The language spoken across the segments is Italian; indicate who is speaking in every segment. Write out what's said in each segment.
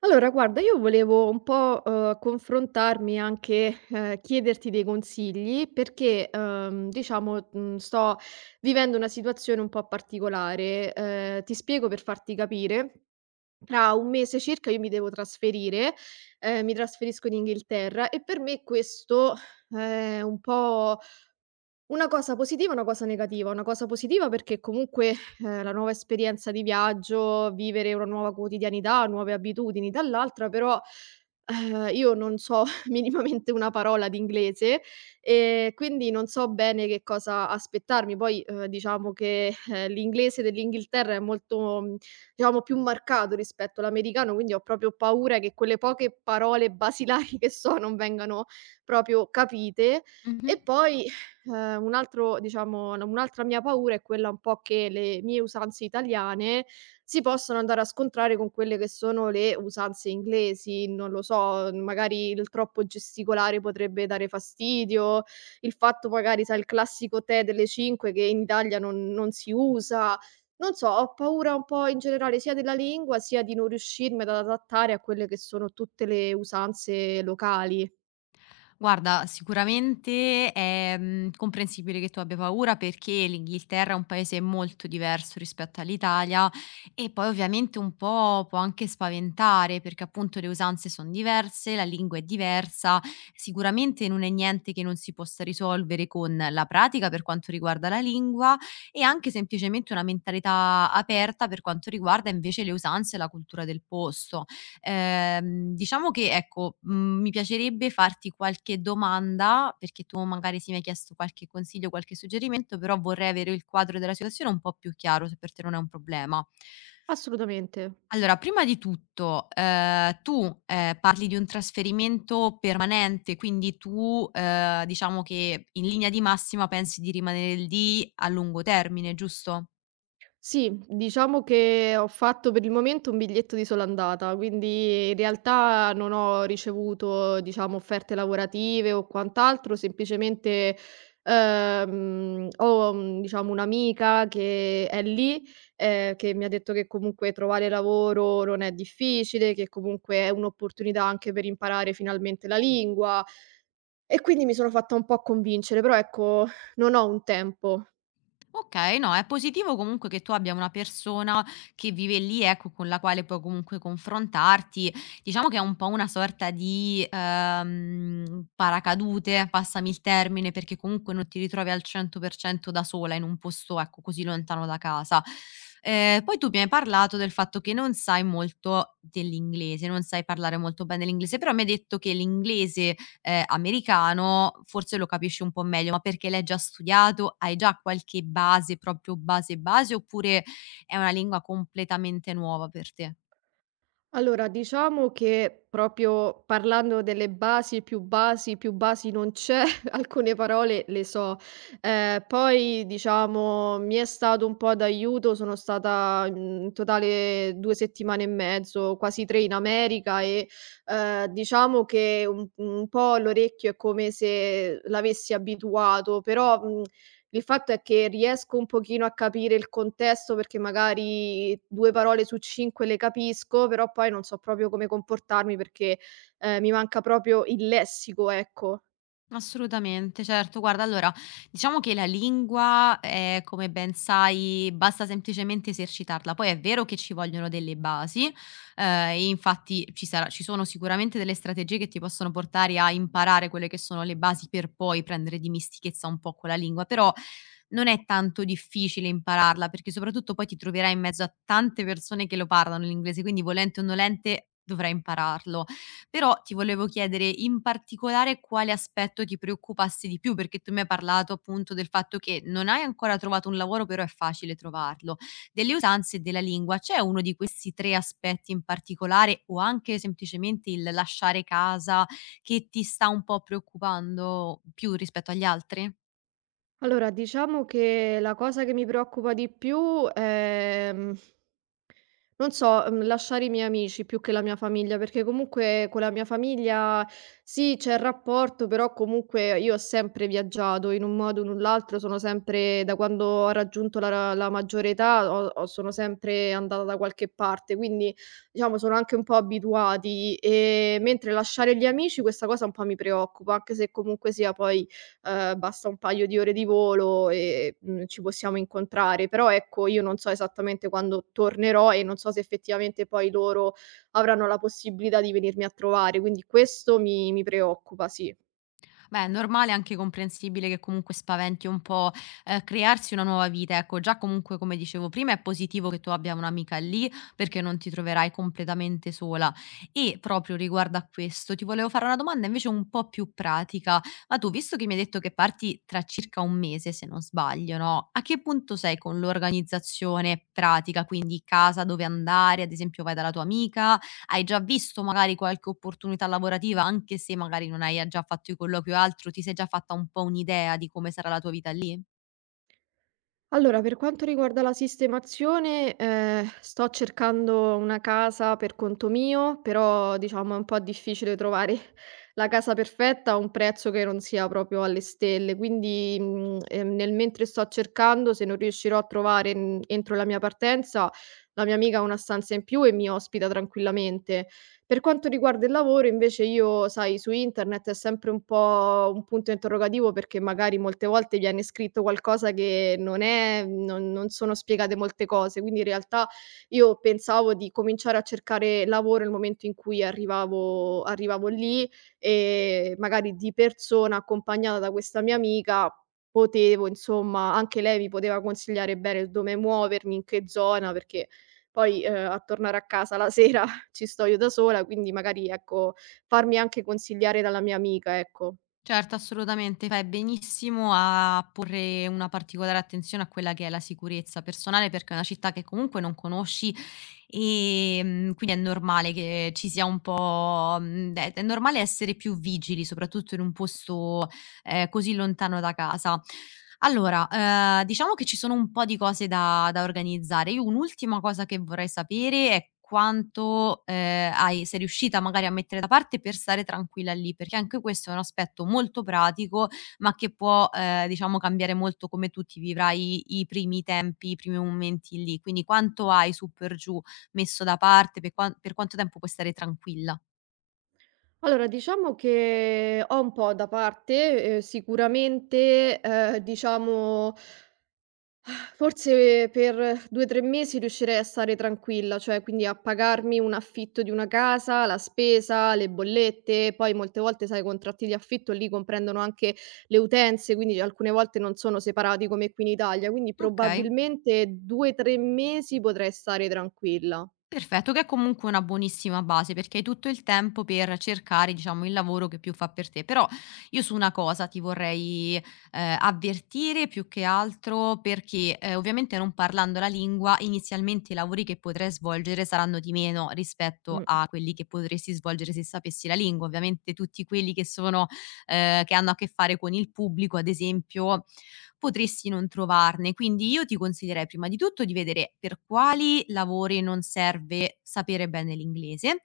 Speaker 1: Allora guarda, io volevo un po', confrontarmi anche, chiederti dei consigli perché, diciamo, sto vivendo una situazione un po' particolare. Ti spiego per farti capire: tra un mese circa io mi devo trasferire, mi trasferisco in Inghilterra e per me questo è un po' una cosa positiva e una cosa negativa. Una cosa positiva perché comunque, la nuova esperienza di viaggio, vivere una nuova quotidianità, nuove abitudini dall'altra, però, io non so minimamente una parola di inglese e quindi non so bene che cosa aspettarmi. Poi, diciamo che, l'inglese dell'Inghilterra è molto, diciamo più marcato rispetto all'americano, quindi ho proprio paura che quelle poche parole basilari che so non vengano proprio capite. E
Speaker 2: Mh-mh.
Speaker 1: poi un altro diciamo n un'altra mia paura è quella un po' che le mie usanze italiane si possano andare a scontrare con quelle che sono le usanze inglesi. Non lo so, magari il troppo gesticolare potrebbe dare fastidio, il fatto magari sai il classico tè delle 5 che in Italia non si usa. Non so, ho paura un po' in generale sia della lingua, sia di non riuscirmi ad adattare a quelle che sono tutte le usanze locali.
Speaker 2: Guarda, sicuramente è, comprensibile che tu abbia paura perché l'Inghilterra è un paese molto diverso rispetto all'Italia e poi ovviamente un po' può anche spaventare perché appunto le usanze son diverse, la lingua è diversa, sicuramente non è niente che non si possa risolvere con la pratica per quanto riguarda la lingua e anche semplicemente una mentalità aperta per quanto riguarda invece le usanze e la cultura del posto. Diciamo che ecco, mi piacerebbe farti qualche domanda, perché tu magari sì mi hai chiesto qualche consiglio, qualche suggerimento, però vorrei avere il quadro della situazione un po' più chiaro, se per te non è un problema.
Speaker 1: Assolutamente.
Speaker 2: Allora, prima di tutto, tu, parli di un trasferimento permanente, quindi tu, diciamo che in linea di massima pensi di rimanere lì a lungo termine, giusto?
Speaker 1: Sì, diciamo che ho fatto per il momento un biglietto di sola andata, quindi in realtà non ho ricevuto, diciamo, offerte lavorative o quant'altro, semplicemente, ho, diciamo, un'amica che è lì, che mi ha detto che comunque trovare lavoro non è difficile, che comunque è un'opportunità anche per imparare finalmente la lingua e quindi mi sono fatta un po' convincere, però ecco, non ho un tempo.
Speaker 2: Okay, no, è positivo comunque che tu abbia una persona che vive lì, ecco, con la quale puoi comunque confrontarti. Diciamo che è un po' una sorta di, paracadute, passami il termine, perché comunque non ti ritrovi al 100% da sola in un posto, ecco, così lontano da casa. Poi tu mi hai parlato del fatto che non sai molto dell'inglese, non sai parlare molto bene l'inglese, però mi hai detto che l'inglese americano, forse lo capisci un po' meglio, ma perché l'hai già studiato? Hai già qualche base, proprio base base, oppure è una lingua completamente nuova per te?
Speaker 1: Allora, diciamo che proprio parlando delle basi, più basi non c'è, alcune parole le so. Poi, diciamo, mi è stato un po' d'aiuto, sono stata in totale due settimane e mezzo, quasi tre in America e diciamo che un po' l'orecchio è come se l'avessi abituato, però il fatto è che riesco un pochino a capire il contesto perché magari 2 parole su 5 le capisco, però poi non so proprio come comportarmi perché, mi manca proprio il lessico, ecco.
Speaker 2: Assolutamente, certo. Guarda, allora, diciamo che la lingua, come ben sai, basta semplicemente esercitarla. Poi è vero che ci vogliono delle basi, e infatti ci sono sicuramente delle strategie che ti possono portare a imparare quelle che sono le basi per poi prendere dimestichezza un po' con la lingua, però non è tanto difficile impararla, perché soprattutto poi ti troverai in mezzo a tante persone che lo parlano l'inglese, quindi volente o nolente dovrai impararlo. Però ti volevo chiedere in particolare quale aspetto ti preoccupasse di più, perché tu mi hai parlato appunto del fatto che non hai ancora trovato un lavoro, però è facile trovarlo. Delle usanze e della lingua, c'è uno di questi tre aspetti in particolare o anche semplicemente il lasciare casa che ti sta un po' preoccupando più rispetto agli altri?
Speaker 1: Allora, diciamo che la cosa che mi preoccupa di più, ehm non so, lasciare i miei amici più che la mia famiglia, perché comunque con la mia famiglia sì, c'è il rapporto, però comunque io ho sempre viaggiato in un modo o in un l'altro, sono sempre da quando ho raggiunto la maggiore età ho sono sempre andata da qualche parte, quindi diciamo sono anche un po' abituati, mentre lasciare gli amici questa cosa un po' mi preoccupa, anche se comunque sia poi basta un paio di ore di volo e, ci possiamo incontrare. Però ecco, io non so esattamente quando tornerò e non so se effettivamente poi loro avranno la possibilità di venirmi a trovare, quindi questo mi preoccupa, sì.
Speaker 2: Beh, è normale e anche comprensibile che comunque spaventi un po', crearsi una nuova vita, ecco. Già comunque, come dicevo prima, è positivo che tu abbia un'amica lì, perché non ti troverai completamente sola. E proprio riguardo a questo, ti volevo fare una domanda invece un po' più pratica. Ma tu, visto che mi hai detto che parti tra circa un mese, se non sbaglio, no, a che punto sei con l'organizzazione pratica? Quindi casa, dove andare, ad esempio vai dalla tua amica, hai già visto magari qualche opportunità lavorativa, anche se magari non hai già fatto i colloqui o altro, ti sei già fatta un po' un'idea di come sarà la tua vita lì?
Speaker 1: Allora, per quanto riguarda la sistemazione, sto cercando una casa per conto mio, però diciamo è un po' difficile trovare la casa perfetta a un prezzo che non sia proprio alle stelle. Quindi, nel mentre sto cercando, se non riuscirò a trovare, entro la mia partenza, la mia amica ha una stanza in più e mi ospita tranquillamente. Per quanto riguarda il lavoro invece io, sai, su internet è sempre un po' un punto interrogativo perché magari molte volte viene scritto qualcosa che non è non non sono spiegate molte cose, quindi in realtà io pensavo di cominciare a cercare lavoro nel momento in cui arrivavo lì e magari di persona, accompagnata da questa mia amica, potevo insomma anche lei mi poteva consigliare bene dove muovermi, in che zona, perché poi, a tornare a casa la sera ci sto io da sola, quindi magari, ecco, farmi anche consigliare dalla mia amica, ecco.
Speaker 2: Certo, assolutamente. Fai benissimo a porre una particolare attenzione a quella che è la sicurezza personale, perché è una città che comunque non conosci e quindi è normale che ci sia un po'. È normale essere più vigili, soprattutto in un posto così lontano da casa. Allora, diciamo che ci sono un po' di cose da organizzare. Io un'ultima cosa che vorrei sapere è quanto, hai sei riuscita magari a mettere da parte per stare tranquilla lì, perché anche questo è un aspetto molto pratico, ma che può, diciamo cambiare molto come tu ti vivrai i primi tempi, i primi momenti lì. Quindi quanto hai su per giù messo da parte, per quan per quanto tempo puoi stare tranquilla.
Speaker 1: Allora, diciamo che ho un po' da parte, sicuramente, diciamo forse per 2, 3 mesi riuscirei a stare tranquilla, cioè quindi a pagarmi un affitto di una casa, la spesa, le bollette, poi molte volte sai i contratti di affitto lì comprendono anche le utenze, quindi alcune volte non sono separati come qui in Italia, quindi
Speaker 2: Okay.
Speaker 1: probabilmente 2, 3 mesi potrei stare tranquilla.
Speaker 2: Perfetto, che è comunque una buonissima base, perché hai tutto il tempo per cercare, diciamo, il lavoro che più fa per te. Però io su una cosa ti vorrei avvertire più che altro perché ovviamente non parlando la lingua, inizialmente i lavori che potrai svolgere saranno di meno rispetto
Speaker 1: Mh.
Speaker 2: a quelli che potresti svolgere se sapessi la lingua. Ovviamente tutti quelli che sono che hanno a che fare con il pubblico, ad esempio, potresti non trovarne. Quindi io ti consiglierei prima di tutto di vedere per quali lavori non serve sapere bene l'inglese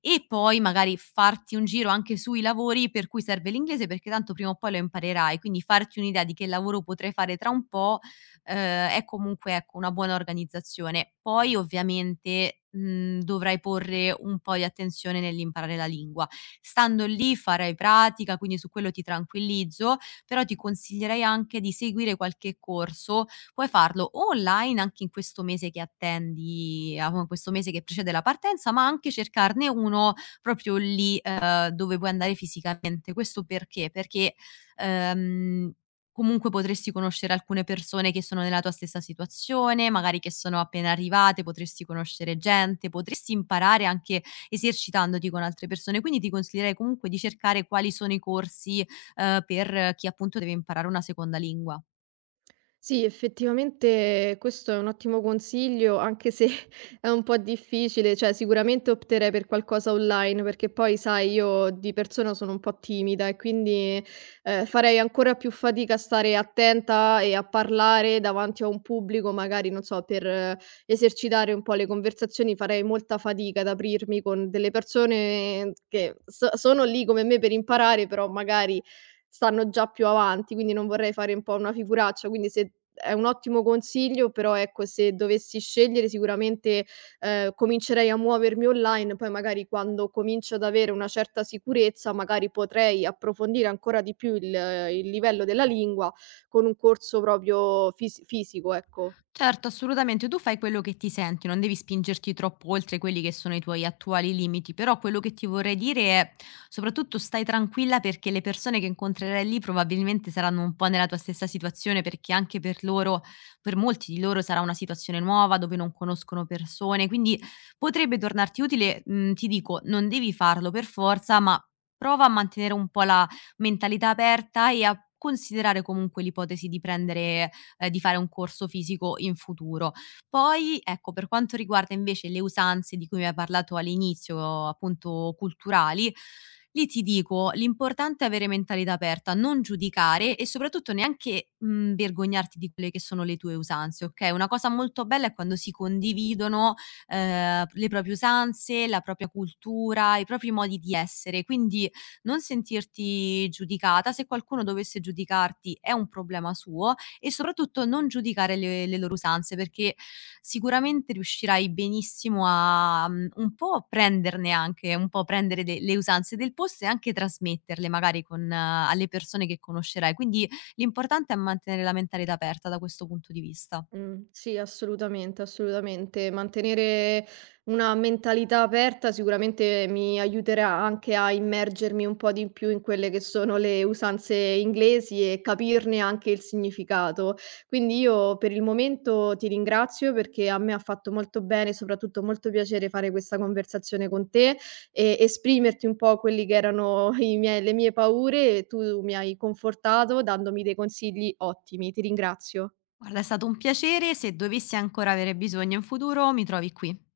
Speaker 2: e poi magari farti un giro anche sui lavori per cui serve l'inglese perché tanto prima o poi lo imparerai, quindi farti un'idea di che lavoro potrai fare tra un po', è comunque, ecco, una buona organizzazione. Poi ovviamente, dovrai porre un po' di attenzione nell'imparare la lingua. Stando lì farai pratica, quindi su quello ti tranquillizzo, però ti consiglierei anche di seguire qualche corso. Puoi farlo o online anche in questo mese che attendi, a questo mese che precede la partenza, ma anche cercarne uno proprio lì, dove puoi andare fisicamente. Questo perché? Perché, ehm, comunque potresti conoscere alcune persone che sono nella tua stessa situazione, magari che sono appena arrivate, potresti conoscere gente, potresti imparare anche esercitandoti con altre persone. Quindi ti consiglierei comunque di cercare quali sono i corsi, per chi appunto deve imparare una seconda lingua.
Speaker 1: Sì, effettivamente questo è un ottimo consiglio, anche se è un po' difficile, cioè sicuramente opterei per qualcosa online, perché poi sai, io di persona sono un po' timida e quindi farei ancora più fatica a stare attenta e a parlare davanti a un pubblico, magari, non so, per esercitare un po' le conversazioni, farei molta fatica ad aprirmi con delle persone che sono lì come me per imparare, però magari stanno già più avanti, quindi non vorrei fare un po' una figuraccia, quindi se è un ottimo consiglio, però ecco, se dovessi scegliere sicuramente, comincerei a muovermi online, poi magari quando comincio ad avere una certa sicurezza, magari potrei approfondire ancora di più il livello della lingua con un corso proprio fisico, ecco.
Speaker 2: Certo, assolutamente, tu fai quello che ti senti, non devi spingerti troppo oltre quelli che sono i tuoi attuali limiti, però quello che ti vorrei dire è soprattutto stai tranquilla perché le persone che incontrerai lì probabilmente saranno un po' nella tua stessa situazione perché anche per loro, per molti di loro sarà una situazione nuova dove non conoscono persone, quindi potrebbe tornarti utile, ti dico, non devi farlo per forza, ma prova a mantenere un po' la mentalità aperta e a considerare comunque l'ipotesi di prendere di fare un corso fisico in futuro. Poi, ecco, per quanto riguarda invece le usanze di cui mi hai parlato all'inizio, appunto culturali, lì ti dico, l'importante è avere mentalità aperta, non giudicare e soprattutto neanche, vergognarti di quelle che sono le tue usanze, okay, una cosa molto bella è quando si condividono, le proprie usanze, la propria cultura, i propri modi di essere, quindi non sentirti giudicata. Se qualcuno dovesse giudicarti è un problema suo, e soprattutto non giudicare le loro usanze, perché sicuramente riuscirai benissimo a un po' prenderne anche un po' prendere de le usanze del posto e anche trasmetterle magari con alle persone che conoscerai. Quindi l'importante è mantenere la mentalità aperta da questo punto di vista.
Speaker 1: Sì, assolutamente, assolutamente. Mantenere una mentalità aperta sicuramente mi aiuterà anche a immergermi un po' di più in quelle che sono le usanze inglesi e capirne anche il significato. Quindi io per il momento ti ringrazio perché a me ha fatto molto bene, e soprattutto molto piacere fare questa conversazione con te e esprimerti un po' quelli che erano i miei le mie paure e tu mi hai confortato dandomi dei consigli ottimi. Ti ringrazio.
Speaker 2: Guarda, è stato un piacere, se dovessi ancora avere bisogno in futuro mi trovi qui.